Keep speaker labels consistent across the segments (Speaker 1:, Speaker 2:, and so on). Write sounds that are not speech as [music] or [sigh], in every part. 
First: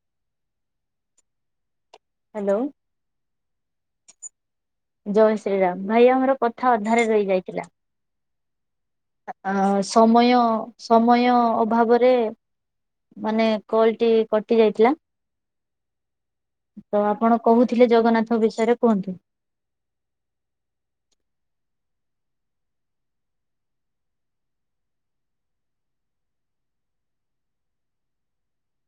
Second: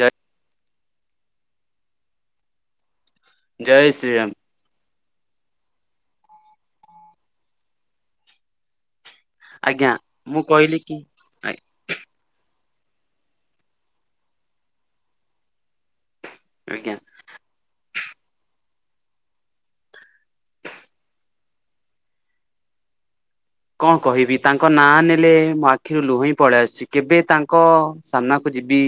Speaker 1: ଯାହା
Speaker 2: ହାଲୋ।
Speaker 1: ଜୟ ଶ୍ରୀ ରାମ।
Speaker 2: ଜୟ ଶ୍ରୀରାମ ଭାଇ ଆମର କଥା ଅଧାରେ ରହି ଯାଇଥିଲା? ଆ
Speaker 1: ଆଜ୍ଞା
Speaker 2: ସମୟ
Speaker 1: ମୁଁ କହିଲି କି
Speaker 2: ସମୟ
Speaker 1: ଆ
Speaker 2: ଅଭାବରେ ମାନେ କଲଟି କଟି ଯାଇଥିଲା।
Speaker 1: ଆଜ୍ଞା।
Speaker 2: ତ ଆପଣ କହୁଥିଲେ ଜଗନ୍ନାଥଙ୍କ ବିଷୟରେ କୁହନ୍ତୁ।
Speaker 1: କଣ କହିବି ତାଙ୍କ ନାଁ ନେଲେ ମୋ ଆଖିରୁ ଲୁହେଇ ପଳେଇ ଆସୁଛି କେବେ ତାଙ୍କ ସାମ୍ନାକୁ ଯିବି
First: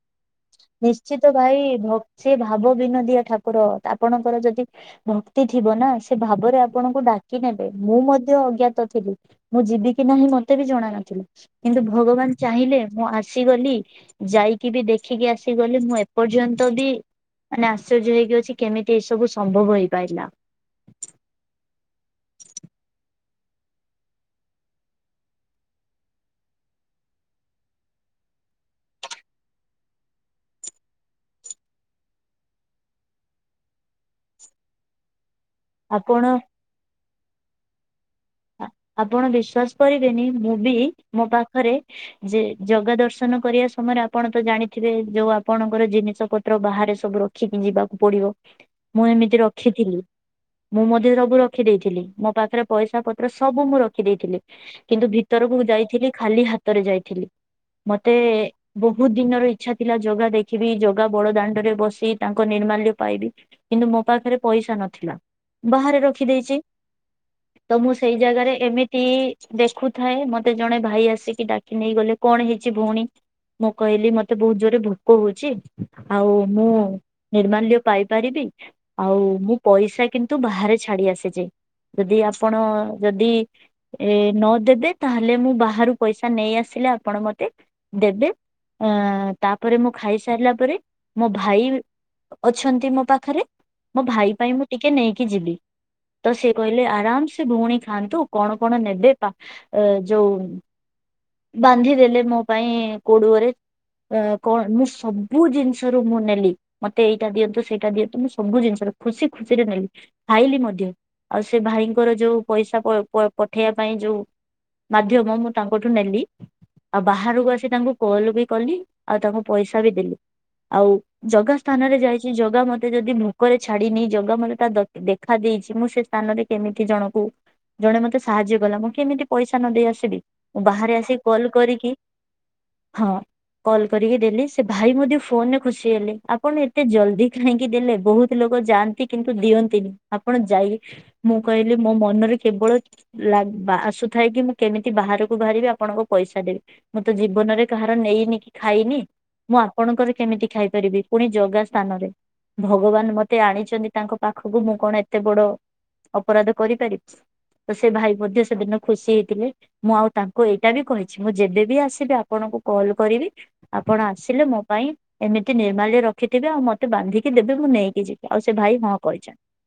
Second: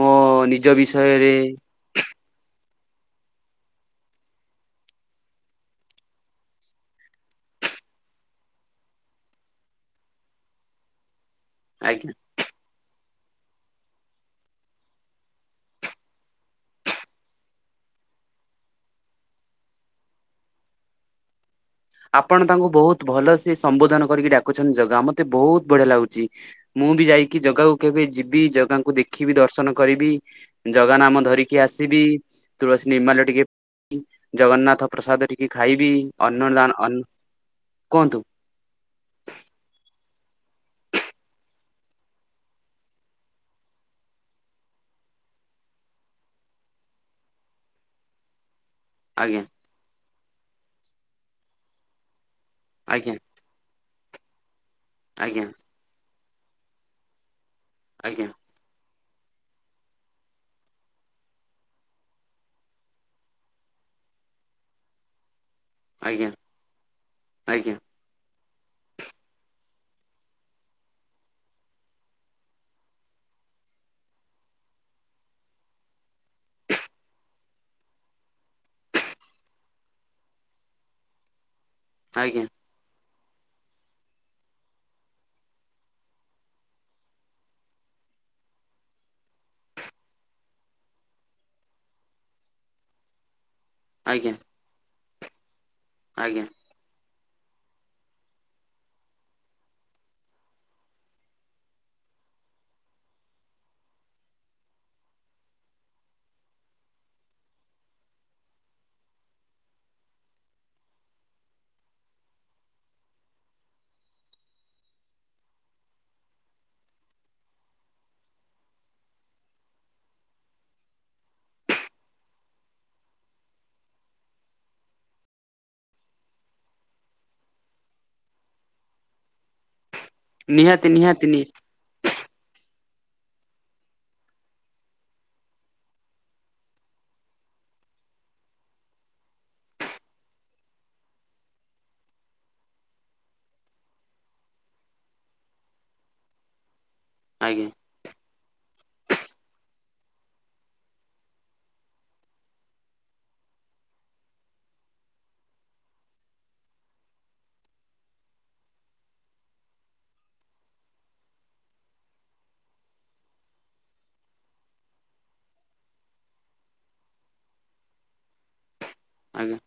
Speaker 1: ମୋ ନିଜ
Speaker 2: ନିଶ୍ଚିତ
Speaker 1: ବିଷୟରେ
Speaker 2: ଭାଇ ଭକ୍ତି, ଭାବ ବିନୋଦିଆ ଠାକୁର ଆପଣଙ୍କର ଯଦି ଭକ୍ତି ଥିବ ନା ସେ ଭାବରେ ଆପଣଙ୍କୁ ଡାକି ନେବେ। ମୁଁ ମଧ୍ୟ ଅଜ୍ଞାତ ଥିଲି ମୁଁ ଯିବି କି ନାହିଁ ମତେ ବି ଜଣା ନଥିଲା। କିନ୍ତୁ
Speaker 1: ଆଜ୍ଞା
Speaker 2: ଭଗବାନ ଚାହିଁଲେ ମୁଁ ଆସିଗଲି ଯାଇକି ବି ଦେଖିକି ଆସି ଠକି ଗଳି ମୁଁ ଏପର୍ଯ୍ୟନ୍ତ ବି ମାନେ ଆଶ୍ଚର୍ଯ୍ୟ ହେଇକି ଅଛି କେମିତି ଏଇ ସବୁ ସମ୍ଭବ ହେଇପାରିଲା।
Speaker 1: ଆପଣ ତାଙ୍କୁ ବୋହୁତ ଭଲ ସେ ସମ୍ବୋଧନ କରିକି ଡାକୁଛନ୍ତି ଜଗା ମତେ ବୋହୁତ ବଢିଆ ଲାଗୁଛି ମୁଁ ବି ଯାଇକି ଜଗାକୁ କେବେ ଯିବି ଜଗାଙ୍କୁ ଦେଖିବି ଦର୍ଶନ କରିବି ଜଗା ନାମ ଧରିକି ଆସିବି ତୁଳସୀ ନିର୍ମାଲ୍ୟ ଟିକେ ଜଗନ୍ନାଥ ପ୍ରସାଦ ଟିକେ ଖାଇବି
Speaker 2: ଆପଣ
Speaker 1: ଅର୍ଣ୍ଣଦାନ ଅ କୁହନ୍ତୁ?
Speaker 2: ଆ ଆପଣ ବିଶ୍ଵାସ କରିବେନି ମୁଁ ବି ମୋ ପାଖରେ ଯେ ଜଗ ଦର୍ଶନ କରିବା ସମୟରେ ଆପଣ ତ ଜାଣିଥିବେ ଯୋଉ ଆପଣଙ୍କର ଜିନିଷ ପତ୍ର ବାହାରେ ସବୁ ରଖିକି ଯିବାକୁ ପଡିବ। ମୁଁ ଏମିତି
Speaker 1: ଆଜ୍ଞା
Speaker 2: ରଖିଥିଲି ମୁଁ ମଧ୍ୟ ସବୁ ରଖିଦେଇଥିଲି ମୋ ପାଖରେ ପଇସା
Speaker 1: ଆଜ୍ଞା
Speaker 2: ପ ମୁଁ ରଖି ଦେଇେଇଥିଲି କିନ୍ତୁ
Speaker 1: ଆଜ୍ଞା ଆଜ୍ଞା
Speaker 2: ଭିତରକୁ ଯାଇଥିଲି ଖାଲି ହାତରେ ଯାଇଥିଲି। ମତେ
Speaker 1: ଆଜ୍ଞା।
Speaker 2: ବୋ ହୁତ ଦିନର ଇଛା ଥିଲା ଜଗା ଦେଖିବି ଜୋଗା ବଡ ଦାଣ୍ଡରେ ବସି ତାଙ୍କ ନିର୍ମାଲ୍ୟ ପାଇବି କିନ୍ତୁ ମୋ ମୋ ପାଖରେ ପଇସା ନଥିଲା ବାହାରେ
Speaker 1: ଆଜ୍ଞା
Speaker 2: ରଖିଦେଇଚି
Speaker 1: ଆଜ୍ଞା
Speaker 2: ତ ମୁଁ ସେ ଜାଗାରେ ଏମିତି ଦେଖୁଥାଏ ମତେ ଜଣେ ଭାଇ ଆସିକି ଡାକି ନେଇ ଗଲେ କଣ ହେଇଚି ଭୋଉଣୀ? ମୁଁ କହିଲି ମତେ ବୋହୁତ ଜୋରେ ଭୋକ ହୋଉଚି ଆଉ ମୁଁ ନିର୍ମାଲ୍ୟ ପାଇପାରିବି? ଆଉ ମୁଁ ପଇସା କିନ୍ତୁ ବାହାରେ ଛାଡି ଆସିଚି ଯଦି
Speaker 1: ଆଜ୍ଞା
Speaker 2: ଆପଣ ଯଦି ଏ ନଦେବେ ତାହେଲେ ମୁଁ ବାହାରୁ ପଇସା ନେଇ ଆସିଲେ ଆପଣ ମତେ ଦେବେ ଆ ତାପରେ ମୁଁ ଖାଇସାରିଲା ପରେ ମୋ ଭାଇ ଅଛନ୍ତି ମୋ ପାଖରେ। ମୋ
Speaker 1: ଆଜ୍ଞା
Speaker 2: ଭାଇ ପାଇଁ ମୁଁ ଟିକେ ନେଇକି ଯିବି ତ
Speaker 1: ଆଜ୍ଞା
Speaker 2: ସେ କହିଲେ ଆରାମ ସେ ଭଉଣୀ ଖାଆନ୍ତୁ କଣ କଣ ନେବେ ପା ଯୋଉ ବାନ୍ଧି ଦେଲେ ମୋ ପାଇଁ କୋଡୁଅରେ। ଅ କଣ ମୁଁ ସବୁ ଜିନିଷରୁ ମୁଁ ନେଲି ମତେ ଏଇଟା ଦିଅନ୍ତୁ ସେଇଟା ଦିଅନ୍ତୁ ମୁଁ ସବୁ ଜିନିଷ ଖୁସି ଖୁସିରେ ନେଲି ଖାଇଲି ମଧ୍ୟ ଆଉ ସେ ଭାଇଙ୍କର ଯୋଉ ପଇସା ପ-ପ-ପଠେଇବା ପାଇଁ ଯୋଉ ମାଧ୍ୟମ ମୁଁ ତାଙ୍କଠୁ ନେଲି ଆଉ ବାହାରକୁ ଆସି ତାଙ୍କୁ କଲ ବି କଲି ଆଉ ତାଙ୍କୁ ପଇସା ବି ଦେଲି। ଆଉ ଜଗା ସ୍ଥାନରେ ଯାଇଛି ଜଗା ମୋତେ ଯଦି ଭୋକରେ ଛାଡିନି ଜଗା ମୋତେ ତା ଦେଖା ଦେଇ ମୁଁ ସେ ସ୍ଥାନରେ କେମିତି ଜଣକୁ ଜଣେ ମୋତେ ସାହାଯ୍ୟ କଲା ମୁଁ କେମିତି ପଇସା ନ ଦେଇ ଆସିବି ମୁଁ
Speaker 1: ନିହାତି
Speaker 2: ବାହାରେ ଆସିକି
Speaker 1: ନିହାତି ନି
Speaker 2: କଲ କରିକି ହଁ। କଲ୍ କରିକି ଦେଲି ସେ ଭାଇ ମଧ୍ୟ ଫୋନରେ ଖୁସି ହେଲେ ଆପଣ ଏତେ ଜଲଦି କାହିଁକି ଦେଲେ ବହୁତ ଲୋକ ଯାଆନ୍ତି କିନ୍ତୁ ଦିଅନ୍ତିନି ଆପଣ ଯାଇ ମୁଁ କହିଲି ମୋ ମନରେ କେବଳ ଲାଗୁ ଆସୁଥାଏ କି ମୁଁ କେମିତି ବାହାରକୁ ବାହାରିବି ଆପଣଙ୍କ ପଇସା ଦେବି। ମୁଁ ତ
Speaker 1: ଆଜ୍ଞା
Speaker 2: ଜୀବନରେ କାହାର ନେଇନି କି ଖାଇନି ମୁଁ ଆପଣଙ୍କର କେମିତି ଖାଇପାରିବି ପୁଣି ଜଗା ସ୍ଥାନରେ ଭଗବାନ ମୋତେ ଆଣିଛନ୍ତି ତାଙ୍କ ପାଖକୁ ମୁଁ କଣ ଏତେ ବଡ ଅପରାଧ କରିପାରିବି [inaudible] ତ ସେ ଭାଇ ମଧ୍ୟ ସେଦିନ ଖୁସି ହେଇଥିଲେ ମୁଁ ଆଉ ତାଙ୍କୁ ଏଇଟା ବି କହିଛି ମୁଁ ଯେବେବି ଆସିବି ଆପଣଙ୍କୁ କଲ୍ କରିବି ଆପଣ ଆସିଲେ ମୋ ପାଇଁ ଏମିତି ନିର୍ମାଲ୍ୟ ରଖିଥିବେ ଆଉ ମତେ ବାନ୍ଧିକି ଦେବେ। ମୁଁ ନେଇକି ଯିବି ଆଉ ସେ ଭାଇ ହଁ କହିଛନ୍ତି।
Speaker 1: ଆଜ୍ଞା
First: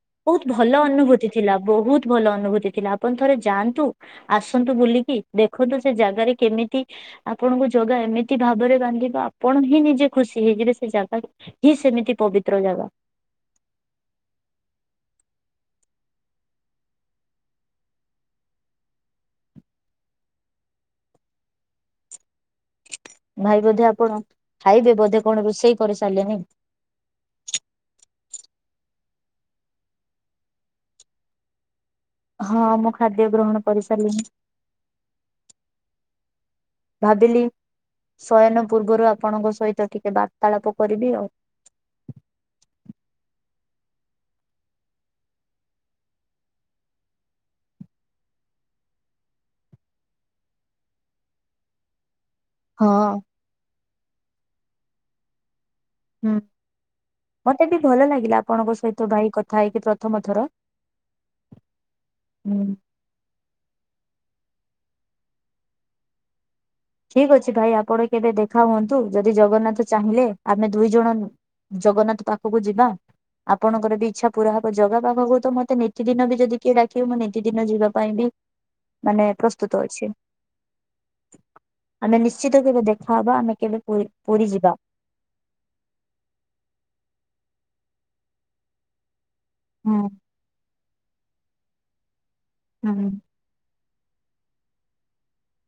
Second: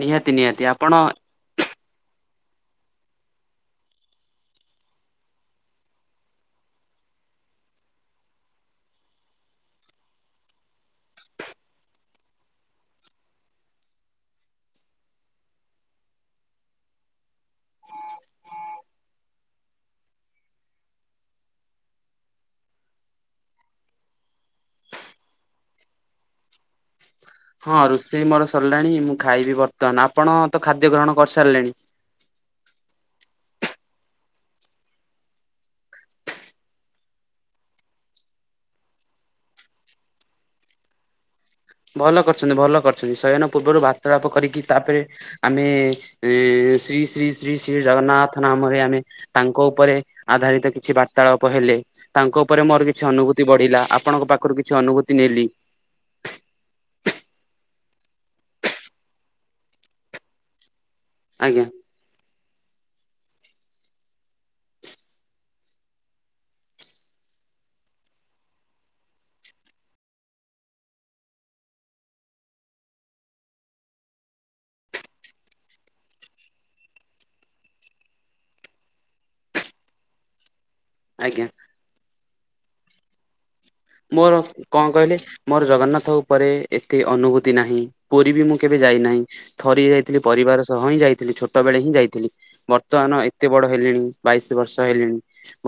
Speaker 1: ନିହାତି
Speaker 2: ବହୁତ
Speaker 1: ନିହାତି
Speaker 2: ଭଲ
Speaker 1: ଆପଣ
Speaker 2: ଅନୁଭୂତି ଥିଲା ବହୁତ ଭଲ ଅନୁ- ଅନୁଭୂତି ଥିଲା। ଆପଣ ଥରେ ଯାଆନ୍ତୁ। ଆସନ୍ତୁ ବୁଲିକି ଦେଖନ୍ତୁ ସେ ଜାଗାରେ କେମିତି ଆ ଆପଣଙ୍କୁ ଜଗା ଏମିତି ଭାବରେ ବାନ୍ଧିବ। ଆପଣ ହିଁ ନିଜେ ଖୁସି ହେଇଯିବେ। ସେ ଜାଗା ହିଁ ସେମିତି ପବିତ୍ର। ତ୍ର ଯାହା। ଭାଇ ବୋଧେ ଆପଣ ଖାଇବେ ବୋଧେ କଣ ରୋଷେଇ କରି ସାରିଲେନି।
Speaker 1: ହଁ ରୋଷେଇ ମୋର ସରିଲାଣି। ମୁଁ ଖାଇବି ବର୍ତ୍ତମାନ। ଆପଣ ତ ଖାଦ୍ୟ ଗ୍ରହଣ କରିସାରିଲେଣି।
Speaker 2: ହଁ ମୁଁ ଖାଦ୍ୟ ଗ୍ରହଣ କରିସାରିଲିଣି। ଭାବିଲି ଶୟନ ପୂର୍ବରୁ ଆପଣଙ୍କ ସହିତ ଟିକେ ବାର୍ତ୍ତାଳାପ କରିବି ଆଉ।
Speaker 1: ଭଲ କରିଚନ୍ତି ଭଲ କରିଚନ୍ତି ଶୟନ ପୂର୍ବରୁ ବାର୍ତ୍ତାଳାପ କରିକି ତାପରେ ଆମେ ଏଁ ଶ୍ରୀ ଶ୍ରୀ ଶ୍ରୀ ଶ୍ରୀ ଜଗନ୍ନାଥ ନାମରେ ଆମେ ତାଙ୍କ ଉପରେ ଆଧାରିତ କିଛି ବାର୍ତାଳାପ ହେଲେ। ତାଙ୍କ ଉପରେ
Speaker 2: ହଁ
Speaker 1: ମୋର କିଛି ଅନୁଭୂତି ବଢିଲା ଆପଣଙ୍କ ପାଖରୁ କିଛି ଅନୁଭୂତି ନେଲି।
Speaker 2: ହୁଁ ମତେ ବି ଭଲ ଲାଗିଲା ଆପଣଙ୍କ ସହିତ ଭାଇ କଥା ହେଇକି ପ୍ରଥମ ଥର।
Speaker 1: ଆଜ୍ଞା।
Speaker 2: ହୁଁ। ଠିକ ଅଛି ଭାଇ ଆପଣ କେବେ ଦେଖା ହୁଅନ୍ତୁ ଯଦି ଜଗନ୍ନାଥ ଚାହିଁଲେ ଆମେ ଦୁଇ ଜଣ ଜଗନ୍ନାଥ ପାଖକୁ ଯିବା। ଆପଣଙ୍କର ବି ଇଚ୍ଛା ପୁରା ହବ ଜଗା ପାଖକୁ ତ ମତେ ନିୀତିଦିନ ବି ଯଦି କିଏ ଡକିବେ ମୁଁ ନିତିଦିନ ଯିବା ପାଇଁ ବି। ମାନେ ପ୍ରସ୍ତୁତ ଅଛି।
Speaker 1: ଆଜ୍ଞା।
Speaker 2: ଆମେ ନିଶ୍ଚିତ କେବେ ଦେଖାହବ ଆମେ କେବେ ପୁରୀ
Speaker 1: ମୋର
Speaker 2: ପୁରୀ ଯିବା
Speaker 1: କଣ କହିଲେ ମୋର ଜଗନ୍ନାଥ ଉପରେ ଏତେ ଅନୁଭୂତି। ନାହିଁ ପୁରୀ ବି ମୁଁ କେବେ ଯାଇନାହିଁ ଥରି
Speaker 2: ହୁଁ
Speaker 1: ଯାଇଥିଲି ପରିବାର ସହ ହିଁ ଯାଇଥିଲି ଛୋଟବେେଳେ ହିଁ ଯାଇଥିଲି।
Speaker 2: ହୁଁ
Speaker 1: ବର୍ତ୍ତମାନ ଏତେ ବଡ ହେଲେଣି। ବାଇଶ ବର୍ଷ ହେଲିଣି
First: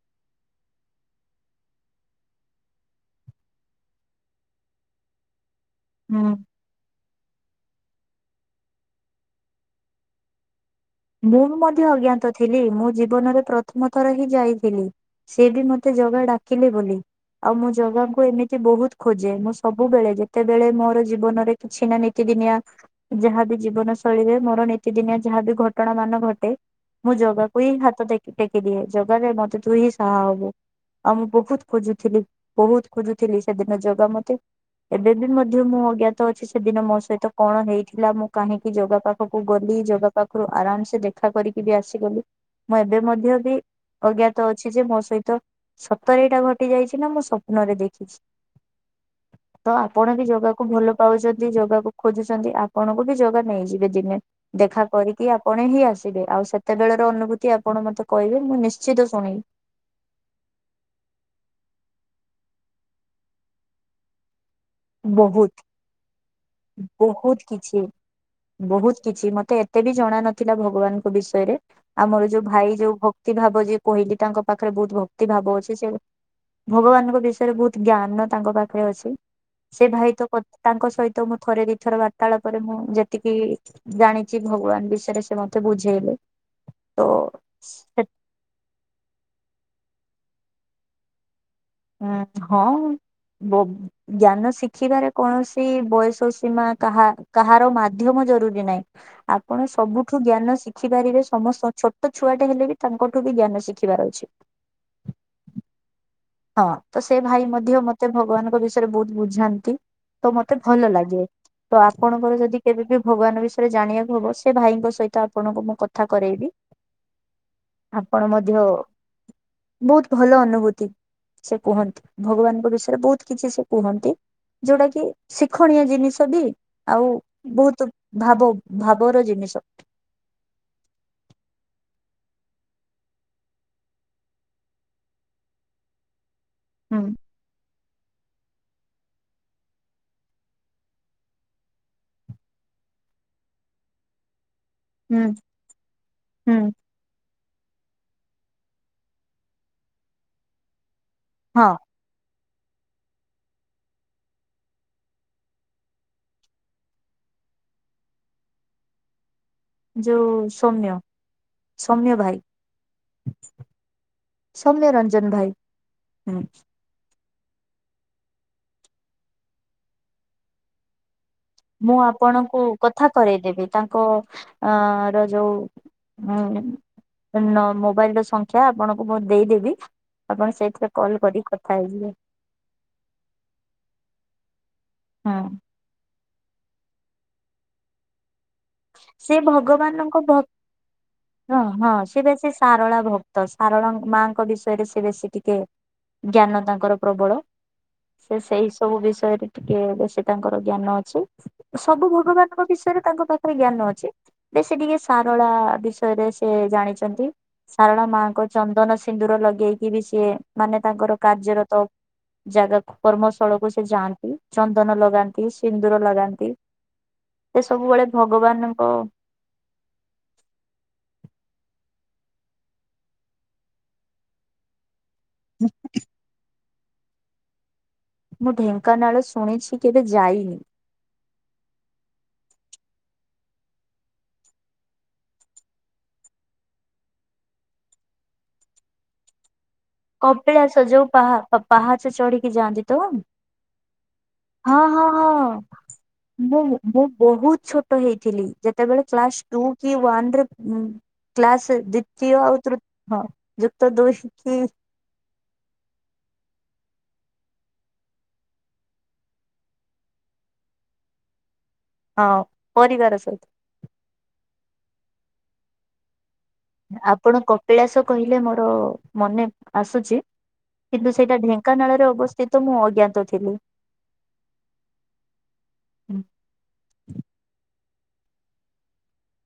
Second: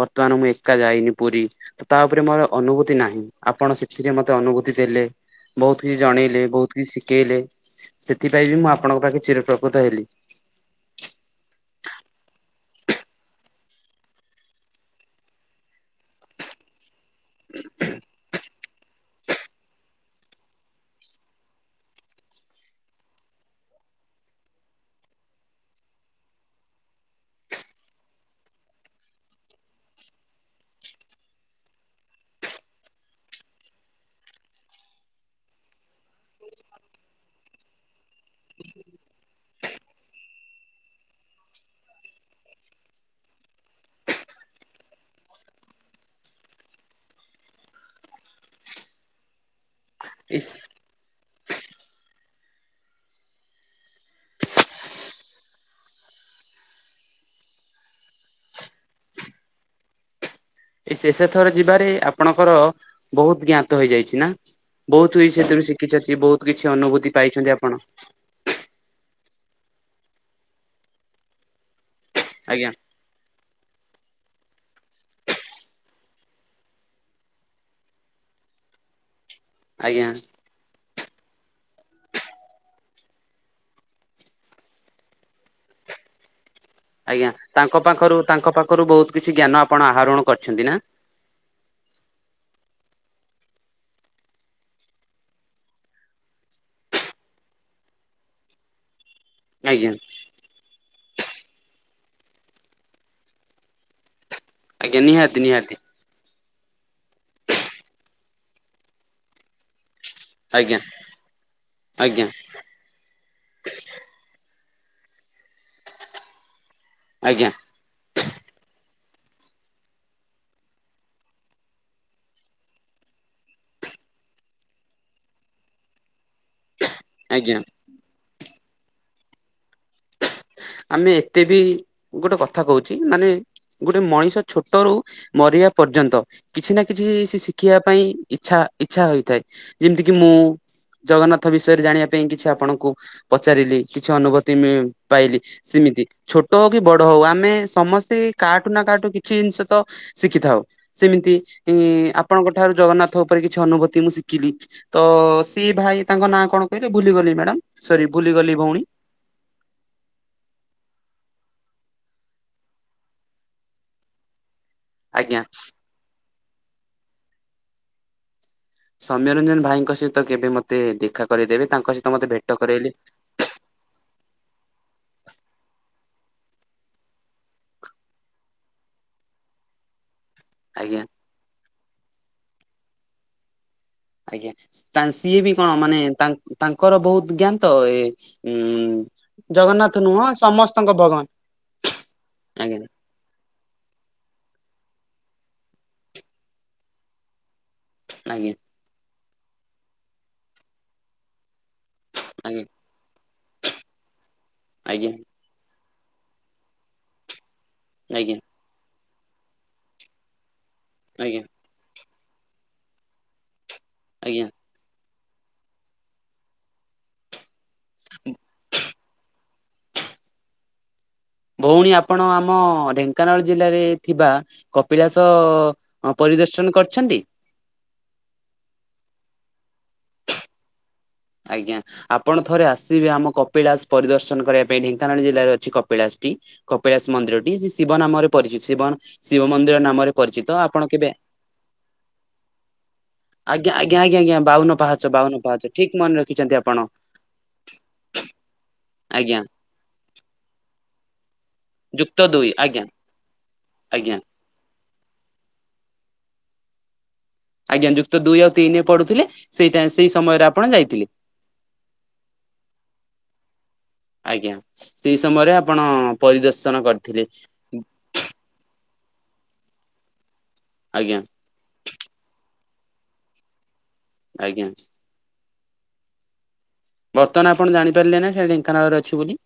Speaker 1: ବର୍ତ୍ତମାନ ମୁଁ ଏକା ଯାଇନି ପୁରୀ ତ ତା ଉପରେ ମୋର ଅନୁଭୂତ। ନାଁ ଆପଣ ସେଥିରେ ମତେ ଅନୁଭୂତି ଦେଲେ ବହୁତ କିଛି
Speaker 2: ହୁଁ
Speaker 1: ଜଣେଇଲେ ବହୁତ କିଛି ଶି ପକେଇଲେ ସେଥିପାଇଁ ବି ମୁଁ ଆପଣଙ୍କ ପାଖେ ଚିରପ୍ରକୃତ ହେଲି
Speaker 2: ମୁଁ ମଧ୍ୟ ଅଜ୍ଞାତ ଥିଲି ମୁଁ ଜୀବନରେ ପ୍ରଥମ ଥର ହିଁ ଯାଇଥିଲି ସେି ବି ମତେ ଜଗା ଡାକିଲେ ବୋଲି ଆଉ ମୁଁ ଜଗାକୁ ଏମିତି। ବହୁତ ଖୋଜେ ମୁଁ ସବୁବେଳେ ଯେତେବେଳେ ମୋର ଜୀବନରେ କିଛି ନା ନିୀତିଦିନିଆ ଯାହା। ଜୀବନ ଶୈଳୀରେ ମୋର ନିୀତିଦିନିଆ ଯାହାବି ଘଟଣା ମାନ ଘଟେ ମୁଁ ଜୋଗାକୁ ହିଁ ହାତ ଟେକିଦିଏ ଜୋଗାରେ ମତେ ତୁ ହିଁ ସାହା ହବୁ। ଆଉ ମୁଁ ବହୁତ ଖୋଜୁଥିଲି ବହୁତ ଖୋଜୁଥିଲି ସେଦିନ ଜୋଗା ମତେ ଏବେ ବି ମଧ୍ୟ ମୁଁ ଅଜ୍ଞାତ ଅଛି ସେଦିନ ମୋ ସହିତ କଣ ହେଇଥିଲା ମୁଁ କାହିଁକି ଜଗା ପାଖକୁ ଗଲି? ଜଗା ପାଖରୁ ଆରାମସେ ଦେଖା କରିକି ବି ଆସିଗଲି ମୁଁ ଏବେ ମଧ୍ୟ ବି ଅଜ୍ଞାତ ଅଛି ଯେ ମୋ ସହିତ ସତରଟା ଘଟି ଯାଇଛି ନା ମୁଁ ସ୍ୱପ୍ନରେ ଦେଖିଛି। ତ ଆପଣ ବି ଯୋଗାକୁ ଭଲ ପାଉଛନ୍ତି ଯୋଗାକୁ ଖୋଜୁଛନ୍ତି ଆପଣଙ୍କୁ ବି ଯୋଗା ନେଇଯିବେ ଦିନେ ଦେଖା କରିକି ଆପଣ ହିଁ ଆସିବେ ଆଉ ସେତେବେଳର ଅନୁଭୂତି ଆପଣ ମତେ କହିବେ ମୁଁ ନିଶ୍ଚିତ ଶୁଣିବି। [inaudible]
Speaker 1: ଏଇ ଶେଷ ଥର ଯିବାରେ ଆପଣଙ୍କର ବହୁତ ଜ୍ଞାତ ହେଇଯାଇଛି ନା ବହୁତ ଇ ସେଥିରୁ ଶିଖିାରଛି ବହୁତ କିଛି ଅନୁଭୂତି
Speaker 2: ବହୁତ
Speaker 1: ପାଇଛନ୍ତି ଆପଣ।
Speaker 2: କିଛି ବହୁତ କିଛି ମତେ ଏତେ ବି ଜଣ ନଥିଲା ଭଗବାନଙ୍କ ବିଷୟରେ ଆମର ଯୋଉ
Speaker 1: ଆଜ୍ଞା
Speaker 2: ଭାଇ ଯୋଉ ଭକ୍ତି ଭାବ ଯି କହିଲି ତାଙ୍କ ପାଖରେ ବହୁତ ଭକ୍ତି ଭାବ ଅଛି ସେ ଭଗବାନଙ୍କ ବିଷୟରେ ବହୁତ ଜ୍ଞାନ ତାଙ୍କ ପାଖରେ ଅଛି। ସେ
Speaker 1: ଆଜ୍ଞା
Speaker 2: ଭାଇ ତ ତାଙ୍କ ସହିତ ମୁଁ ଥରେ ବି ଥର ବାର୍ତ୍ତାଳ ପରେରେ ମୁଁ ଯେତିକି ଜାଣିଛି ଭଗବାନ ବିଷୟରେ ସେ ମତେ ବୁଝେଇଲେ।
Speaker 1: ଆଜ୍ଞା ତାଙ୍କ
Speaker 2: ତ
Speaker 1: ପାଖରୁ ତାଙ୍କ ପାଖରୁ ବହୁତ କିଛି ଜ୍ଞାନ ଆପଣ ଆହରଣ କରିଛନ୍ତି ନା?
Speaker 2: ହଁ ହଁ। ଜ୍ଞାନ ଶିଖିବାରେ କୌଣସି ବୟସ ସୀମା କାହା କାହାର ମାଧ୍ୟମ ଆପଣ
Speaker 1: ଆଜ୍ଞା
Speaker 2: ସବୁଠୁ ଜ୍ଞାନ ଶିଷ୍ ଶିଖି ପାରିବେ ସମସ୍ତ ଛୋଟ ଛୁଆଟେ ହେଲେ ବି ତାଙ୍କଠୁ ବି ଜ୍ଞାନ ଶିଖିବାର ଅଛି।
Speaker 1: ଆଜ୍ଞା ନିହାତି ନିହାତି।
Speaker 2: ହଁ ତ ସେ ଭାଇ ମଧ୍ୟ ମତେ ଭଗବାନଙ୍କ ବିଷୟରେ ବହୁତ ବୁଝାନ୍ତି। ତ ମତେ
Speaker 1: ଆଜ୍ଞା
Speaker 2: ଭଲ ଲାଗେ ତ
Speaker 1: ଆଜ୍ଞା
Speaker 2: ଆପଣଙ୍କର ଯଦି କେବେ ବି ଭଗବାନ ବିଷୟରେ ଜାଣିବାକୁ ହବ ସେ ଭାଇଙ୍କ। ସହିତ ଆପଣଙ୍କୁ ମୁଁ କଥା କରୋଇବି।
Speaker 1: ଆଜ୍ଞା।
Speaker 2: କଣ ମଧ୍ୟ ବହୁତ ଭଲ ଅନୁଭୂତି। ସେ କୁହନ୍ତି ଭଗବାନଙ୍କ ବିଷୟରେ ବହୁତ କିଛି ସେ କୁହନ୍ତି। ଯୋଉଟା କି ଶିକ୍ଷଣୀୟ ଜିନିଷ ବି ଆଉ
Speaker 1: ଆଜ୍ଞା।
Speaker 2: ବୋହୁତ ଭାବ ଭାବର ଜିନିଷ।
Speaker 1: ଆମେ ଏତେ ବି ଗୋଟେ କଥା କୋହୁଚି ମାନେ ଗୋଟେ ମଣିଷ ଛୋଟରୁ ମରି ବା ପର୍ଯ୍ୟନ୍ତ କିଛି ନା
Speaker 2: ହୁଁ
Speaker 1: କିଛି ସେ ଶିଖିବା ପାଇଁ ଆଛା ଇଚ୍ଛା ହୋଇଥାଏ ଯେମିତି କିି ମୁଁ ଜଗନ୍ନାଥ ବିଷୟରେ ଜାଣିବା ପାଇଁ କିଛି ଆପଣଙ୍କୁ ପଚାରିଲି କିଛି ଅନୁଭୂ ମି
Speaker 2: ହୁଁ
Speaker 1: ପାଇଲି ସେମିତି ଛୋଟ
Speaker 2: ହୁଁ
Speaker 1: ହୋଉ କି ବଡ ହୋଉ ଆ ମେ ସମସ୍ତେ କାଠୁ ନା କାଠୁ କିଛି ଜିନିଷ ତ ଶିଖିଥାଉ। ସେମିତି
Speaker 2: ହଁ
Speaker 1: ଇଁ ଆପ୍ ଆପଣଙ୍କ ଠାରୁ ଜଗନ୍ନାଥ ଉପରେ କିଛି ଅନୁଭୂତି ମୁଁ ଶିଖିଲି ତ ସିଏ ଭାଇ ତାଙ୍କ ନାଁ କଣ କହିଲେ ଭୁଲିଗଲି? ପ୍ତି ମ୍ୟାଡ଼ାମ ସରି ଭୁଲିଗଲି ଭୋଉଣୀ।
Speaker 2: ଯୋଉ ସୌମ୍ୟ ସୌମ୍ୟ ଭାଇ। ସୌମ୍ୟ ରଞ୍ଜନ
Speaker 1: ଆଜ୍ଞା।
Speaker 2: ଭାଇ ହୁଁ।
Speaker 1: ସମୌ୍ୟରଞ୍ଜନ ଭାଇଙ୍କ ସହିତ କେବେ ମତେ ଦେଖା କରେଇଦେବେ ତାଙ୍କ
Speaker 2: ମୁଁ
Speaker 1: ସହିତ ମତେ ଭେଟ
Speaker 2: ଆପଣଙ୍କୁ
Speaker 1: କରେଇଲେ
Speaker 2: କଥା କରେଇଦେବି ତାଙ୍କ ଅ ର ଯୋଉ ହୁଁ ନ ମୋବାଇଲ ର ସଂଖ୍ୟା ଆପଣଙ୍କୁ ମୁଁ ଦେଇଦେବି। ଆପଣ ସେଇଥିରେ
Speaker 1: ଆଜ୍ଞା।
Speaker 2: କଲ କରିିକ କଥା ହେଇଯିବେ।
Speaker 1: ଆଜ୍ଞା ତା ସିଏ
Speaker 2: ହଁ
Speaker 1: ବି କଣ ମାନେ ତା-ତାଙ୍କର ବୋହୁତ ଜ୍ଞାନତ ଏ ଉଁ
Speaker 2: ସେ
Speaker 1: ଜଗନ୍ନାଥ
Speaker 2: ଭଗବାନଙ୍କ
Speaker 1: ନୁହଁ
Speaker 2: ଭ
Speaker 1: ସମସ୍ତଙ୍କ ଭଗବାନ
Speaker 2: ହଁ ହଁ ସେ ପା ସେ
Speaker 1: ଆଜ୍ଞା
Speaker 2: ସାରଳା ଭକ୍ତ ସାରଳା ମାଙ୍କ ବିଷୟ ଷୟରେ ସେ ବେଶୀ ଟିକେ ଜ୍ଞାନ ତାଙ୍କର ପ୍ରବଳ ସେ
Speaker 1: ଆଜ୍ଞା
Speaker 2: ସେଇ ସବୁ ବିଷୟରେ ଟିକେ ବେଶୀ ତାଙ୍କର ଜ୍ଞାନ ଅଛି। ସବୁ
Speaker 1: ଆଜ୍ଞା
Speaker 2: ଭଗବାନଙ୍କ ବିଷୟରେ ତାଙ୍କ ପାଖରେ ଜ୍ଞାନ ଅଛି। ନାଁଇ ସେ ଟିକେ
Speaker 1: ଆଜ୍ଞା
Speaker 2: ସାରଳା ବିଷୟରେ ସେ ଜାଣିଚନ୍ତି।
Speaker 1: ଆଜ୍ଞା
Speaker 2: ସାରଳାମାଙ୍କ ଚନ୍ଦନ ସିନ୍ଦୁର ଲଗେଇକି ବି ସିଏ ମାନେ ତାଙ୍କର
Speaker 1: ଆଜ୍ଞା
Speaker 2: କାର୍ଯ୍ୟରତ ଜାଗାକୁ କର୍ମସ୍ଥଳକୁ ସେ ଯାଆନ୍ତି
Speaker 1: ଆଜ୍ଞା
Speaker 2: ଚନ୍ଦନ ଲଗା ସିନ୍ଦୁର ଲଗାନ୍ତି। ସେ ସବୁବେଳେ ଭଗବାନଙ୍କ
Speaker 1: ଫୁଣି ଆପଣ ଆମ ଢେଙ୍କାନାଳ ଜିଲ୍ଲାରେ ଥିବା କ ପିଳାସ ପରିଦର୍ଶନ କରିଚନ୍ତି?
Speaker 2: ମୁଁ ଢେଙ୍କାନାଳ ଶୁଣିଚି କେବେ ଯାଇନି।
Speaker 1: ଆଜ୍ଞା ଆପଣ ଥରେ ଆସିବେ ଆମ କପିଳାସ ପରିଦର୍ଶନ କରିବା ପାଇଁ ଢେଙ୍କାନାଳ ଜିଲ୍ଲାରେ ଅଛି କପିଳାସ। କପିଳାସ ମନ୍ଦିର ଟି ସେ ଶିବ ନାମରେ ପରିଚିତ। ଶିବ ଶିବ ମନ୍ଦିର ନା
Speaker 2: କପିଳାସ ଯୋଉ ପାହା- ପାହାଚ ଚଢିକି ଯାଆନ୍ତି ତ?
Speaker 1: ଆଜ୍ଞା ଆଜ୍ଞା ଆଜ୍ଞ ଆଜ୍ଞା ବାଉନ
Speaker 2: ହଁ ହଁ
Speaker 1: ପାଚହ ବାଉନୁ
Speaker 2: ହଁ।
Speaker 1: ପାହାଚ ଠିକ୍ ମନେରଖି
Speaker 2: ମୁଁ ମୁଁ ବୋହୁତ ଛୋଟ ହେଇଥିଲି ଯେତେବେଳେ କ୍ଲାସ
Speaker 1: ଆଜ୍ଞା
Speaker 2: ଟୁ କି ୱାନରେ ଉଁ କ୍ଲାସ
Speaker 1: ଯୁକ୍ତ
Speaker 2: ଦ୍ଵିତୀୟ
Speaker 1: ଦୁଇ
Speaker 2: ଆଉ
Speaker 1: ଆଜ୍ଞା
Speaker 2: ତୃତୀୟ ଯୁକ୍ତ
Speaker 1: ଆଜ୍ଞା
Speaker 2: ଦୁଇ କି
Speaker 1: ଆଜ୍ଞା ଯୁକ୍ତ ଦୁଇ ଆଉ ତିନି ପଢୁଥିଲେ ସେଇଟା ସେଇ ସମୟରେ ଆପଣ ଯାଇଥିଲେ।
Speaker 2: ହଁ ପରିବାର ସହିତ
Speaker 1: ଆଜ୍ଞା ସେଇ ସମୟରେ ଆପଣ ପରିଦର୍ଶନ କରିଥିଲେ
Speaker 2: ଆପଣ କପିଳାସ କହିଲେ ମୋର ମନେ ଆସୁଚି କିନ୍ତୁ
Speaker 1: ଆଜ୍ଞା
Speaker 2: ସେଇଟା ଢେଙ୍କାନାଳରେ ଅବସ୍ଥିତ ମୁଁ ଅଜ୍ଞାତ ଥିଲି।
Speaker 1: ଆଜ୍ଞା।
Speaker 2: ହୁଁ। [inaudible]
Speaker 1: ବର୍ତ୍ତମାନ ଆପଣ ଜାଣିପାରିଲେ ନା ସେ ଢେଙ୍କାନାଳରେ ଅଛି ବୋଲି।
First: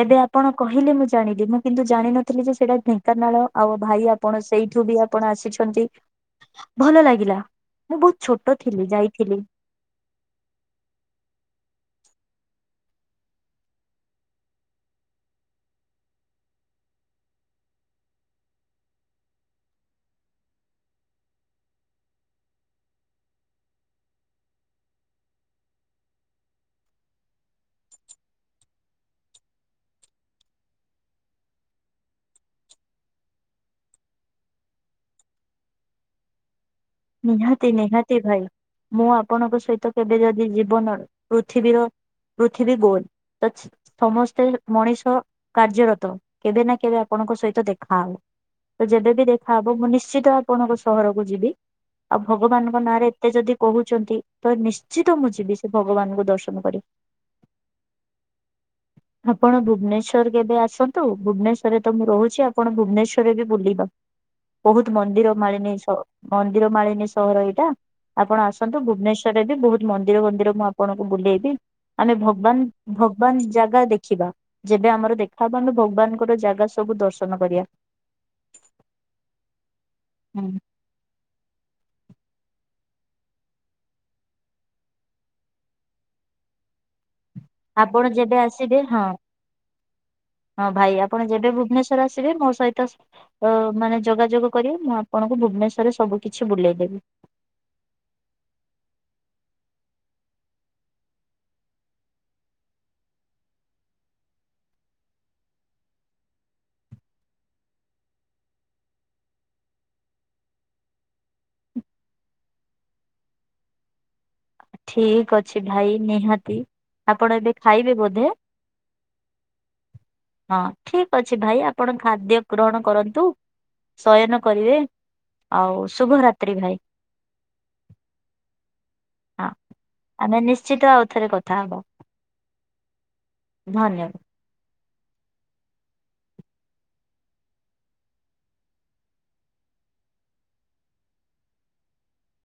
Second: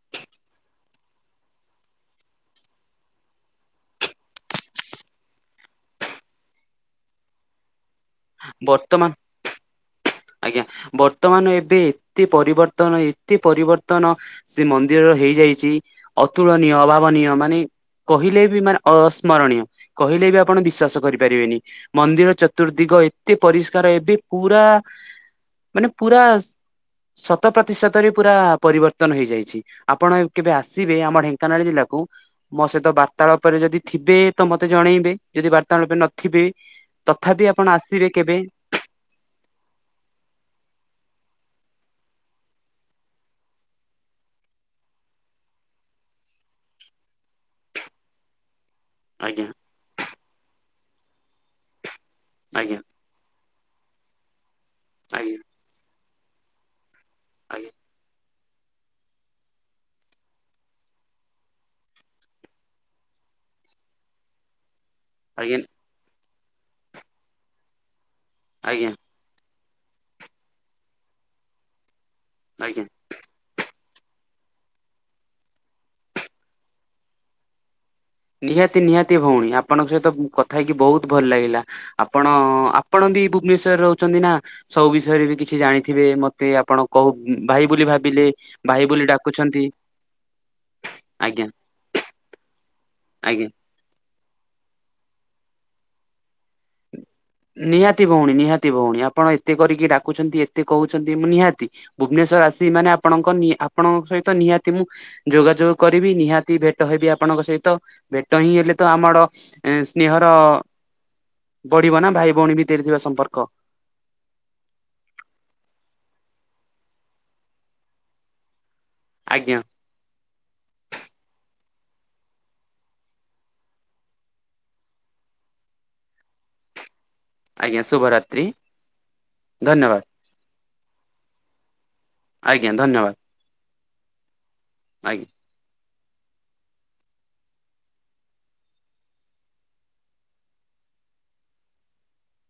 Speaker 2: ଏବେ ଆପଣ କହିଲେ ମୁଁ ଜାଣିଲି ମୁଁ କିନ୍ତୁ ଜାଣିନଥିଲି ଯେ ସେଇଟା ଢେଙ୍କାନାଳ ଆଉ ଭାଇ ଆପଣ ସେଇଠୁ ବି ଆପଣ ଆସିଛନ୍ତି ଭଲ ଲାଗିଲା। ମୁଁ ବହୁତ ଛୋଟ ଥିଲି
Speaker 1: ବର୍ତ୍ତମାନ
Speaker 2: ଯାଇଥିଲି
Speaker 1: ଆଜ୍ଞା ବର୍ତ୍ତମାନ ଏବେ ଏତେ ପରିବର୍ତ୍ତନ ଏତେ ପରିବର୍ତ୍ତନ ସେ ମନ୍ଦିରର ହେଇଯାଇଛି ଅତୁଳନୀୟ ଅଭାବନୀ ନିଅ ମାନେ କହିଲେ ବି ମାନେ ଅସ୍ମରଣୀୟ କହିଲେ ବି ଆପଣ ବିଶ୍ଵାସ କରିପାରିବେନି ମନ୍ଦିର ଚତୁର୍ଦ୍ଦିଗ ଏତେ ପରିଷ୍କାର ଏବେ ପୁରା ମାନେ ପୁରା ଶତ ପ୍ରତିଶତରେ ପୁରା ପରିବର୍ତ୍ତନ ହେଇଯାଇଛି ଆପଣ କେବେ ଆସିବେ ଆମ ଢେଙ୍କାନାଳ ଜିଲ୍ଲାକୁ। ମୋ ସହିତ ବାର୍ତ୍ତାଳ ଉପରେ ଯଦି ଥିବେ ତ ମତେ ଜଣେଇବେ ଯଦି ବାର୍ତାଳ ଉପରେ ନଥିବେ ତଥାପି ଆପଣ
Speaker 2: ନିହାତି
Speaker 1: ଆସିବେ।
Speaker 2: ନିହାତି
Speaker 1: କେବେ
Speaker 2: ଭାଇ ମୁଁ ଆପଣଙ୍କ ସହିତ କେବେ ଯଦି ଜୀବନ ପୃଥିବୀର ପୃଥିବୀ ଗୋଲ ତ ସମସ୍ତେ ମଣିଷ କାର୍ଯ୍ୟରତ କେବେ ନା କେବେ ଆପଣ ଣଙ୍କ ସହିତ ଦେଖା ହବ। ତ ଯେବେବି
Speaker 1: ଆଜ୍ଞା
Speaker 2: ଦେଖାହବ ମୁଁ ନିଶ୍ଚିତ ଆପଣଙ୍କ ସହରକୁ ଯିବି ଆଉ
Speaker 1: ଆଜ୍ଞା
Speaker 2: ଭଗବାନଙ୍କ ନାଁରେ ଏତେ ଯଦି କହୁଛନ୍ତି ତ ନିଶ୍ଚିତ ମୁଁ
Speaker 1: ଆଜ୍ଞା
Speaker 2: ଯିବି ସେ ଭଗବାନଙ୍କୁ ଦର୍ଶନ କରି।
Speaker 1: ଆଜ୍ଞା।
Speaker 2: ଆପଣ ଭୁବନେଶ୍ଵର କେବେ ଆସନ୍ତୁ ଭୁବନେଶ୍ଵରରେ ତ ମୁଁ ରହୁଛି ଆପଣ ଭୁବନେଶ୍ଵରରେ ବି ବୁଲିବା। ବହୁତ ମନ୍ଦିର
Speaker 1: ଆଜ୍ଞା
Speaker 2: ମାଳିନୀ ମନ୍ଦିର ମାଳିନୀ ସହର ଏଇଟା ଆପଣ ଆସନ୍ତୁ
Speaker 1: ଆଜ୍ଞା
Speaker 2: ଭୁବନେଶ୍ୱରରେ ବି ବହୁତ ମନ୍ଦିର ମନ୍ଦିର ମୁଁ ଆପଣଙ୍କୁ ବୁଲେଇବି ଆମେ
Speaker 1: ଆଜ୍ଞା
Speaker 2: ଭଗବାନ ଭଗବାନ ଜାଗା ଦେଖ ଦେଖିବା ଯେବେ ଆମର ଦେଖାହବ ଆମେ ଭଗବାନଙ୍କର ଜାଗା ସବୁ ଦର୍ଶନ କରିବା।
Speaker 1: ନିହାତି ନିହାତି ଭଉଣୀ ଆପଣଙ୍କ ସହିତ କଥା ହେଇକି ବହୁତ ଭଲ ଲାଗିଲା। ଆପଣ ଆପଣ ବି ଭୁବନେଶ୍ୱରରେ ରହୁଛନ୍ତି ନା ସବୁ ବିଷୟରେ ବି କିଛି ଜାଣିଥିବେ ମତେ ଆପଣ କହୁ ଭାଇ ବୋଲି
Speaker 2: ଆପଣ
Speaker 1: ଭାବିଲେ
Speaker 2: ଯେବେ ଆସିବେ
Speaker 1: ଭାଇ
Speaker 2: ହଁ
Speaker 1: ବୋଲି ଡାକୁଛନ୍ତି।
Speaker 2: ହଁ ଭାଇ ଆପଣ
Speaker 1: ଆଜ୍ଞା
Speaker 2: ଯେବେ ଭୁବନେଶ୍ଵର ଆସିବେ ମୋ ସହିତ
Speaker 1: ଆଜ୍ଞା
Speaker 2: ଅ ମାନେ ଯୋଗାଯୋଗ କରିିବ ମୁଁ ଆପଣଙ୍କୁ ଭୁବନେଶ୍ଵରରେ ସବୁ କିଛି ବୁଲେଇଦେବି।
Speaker 1: ନିହାତି ଭଉଣୀ ନିହାତି ଭଉଣୀ ଆପଣ ଏତେ କରିକି ଡାକୁଛନ୍ତି ଏତେ କହୁଛନ୍ତି ନିହାତି ଭୁବନେଶ୍ୱର ରାଶି ମାନେ ଆପଣଙ୍କ ଆପଣଙ୍କ ସହିତ ନିହାତି ମୁଁ ଯୋଗାଯୋଗ କରିବି ନିହାତି ଭେଟ ହେବି ଆପଣଙ୍କ ଙ୍କ ସହିତ ଭେଟ ହିଁ ହେଲେ ତ ଆମର ସ୍ନେହର ବଢିବ ନା। ଭାଇ ଭଉଣୀ ଭିତରେ ଥିବା ସମ୍ପର୍କ।
Speaker 2: ଠିକ ଅଛି ଭାଇ ନିହାତି। ଆପଣ ଏବେ ଖାଇବେ ବୋଧେ?
Speaker 1: ଆଜ୍ଞା।
Speaker 2: ହଁ ଠିକ ଅଛି ଭାଇ ଆପଣ ଖାଦ୍ୟ ଗ୍ରହଣ କରନ୍ତୁ। ଶୟନ କରିବେ ଆଉ ଶୁଭରାତ୍ରି ଭାଇ।
Speaker 1: ଆଜ୍ଞା ଶୁଭ ରାତ୍ରି।
Speaker 2: ହଁ ଆମେ ନିଶ୍ଚିତ ଆଉ ଥରେ କଥା ହବା।
Speaker 1: ଆଜ୍ଞା ଧନ୍ୟବାଦ
Speaker 2: ଧନ୍ୟବାଦ।
Speaker 1: ଆଜ୍ଞା।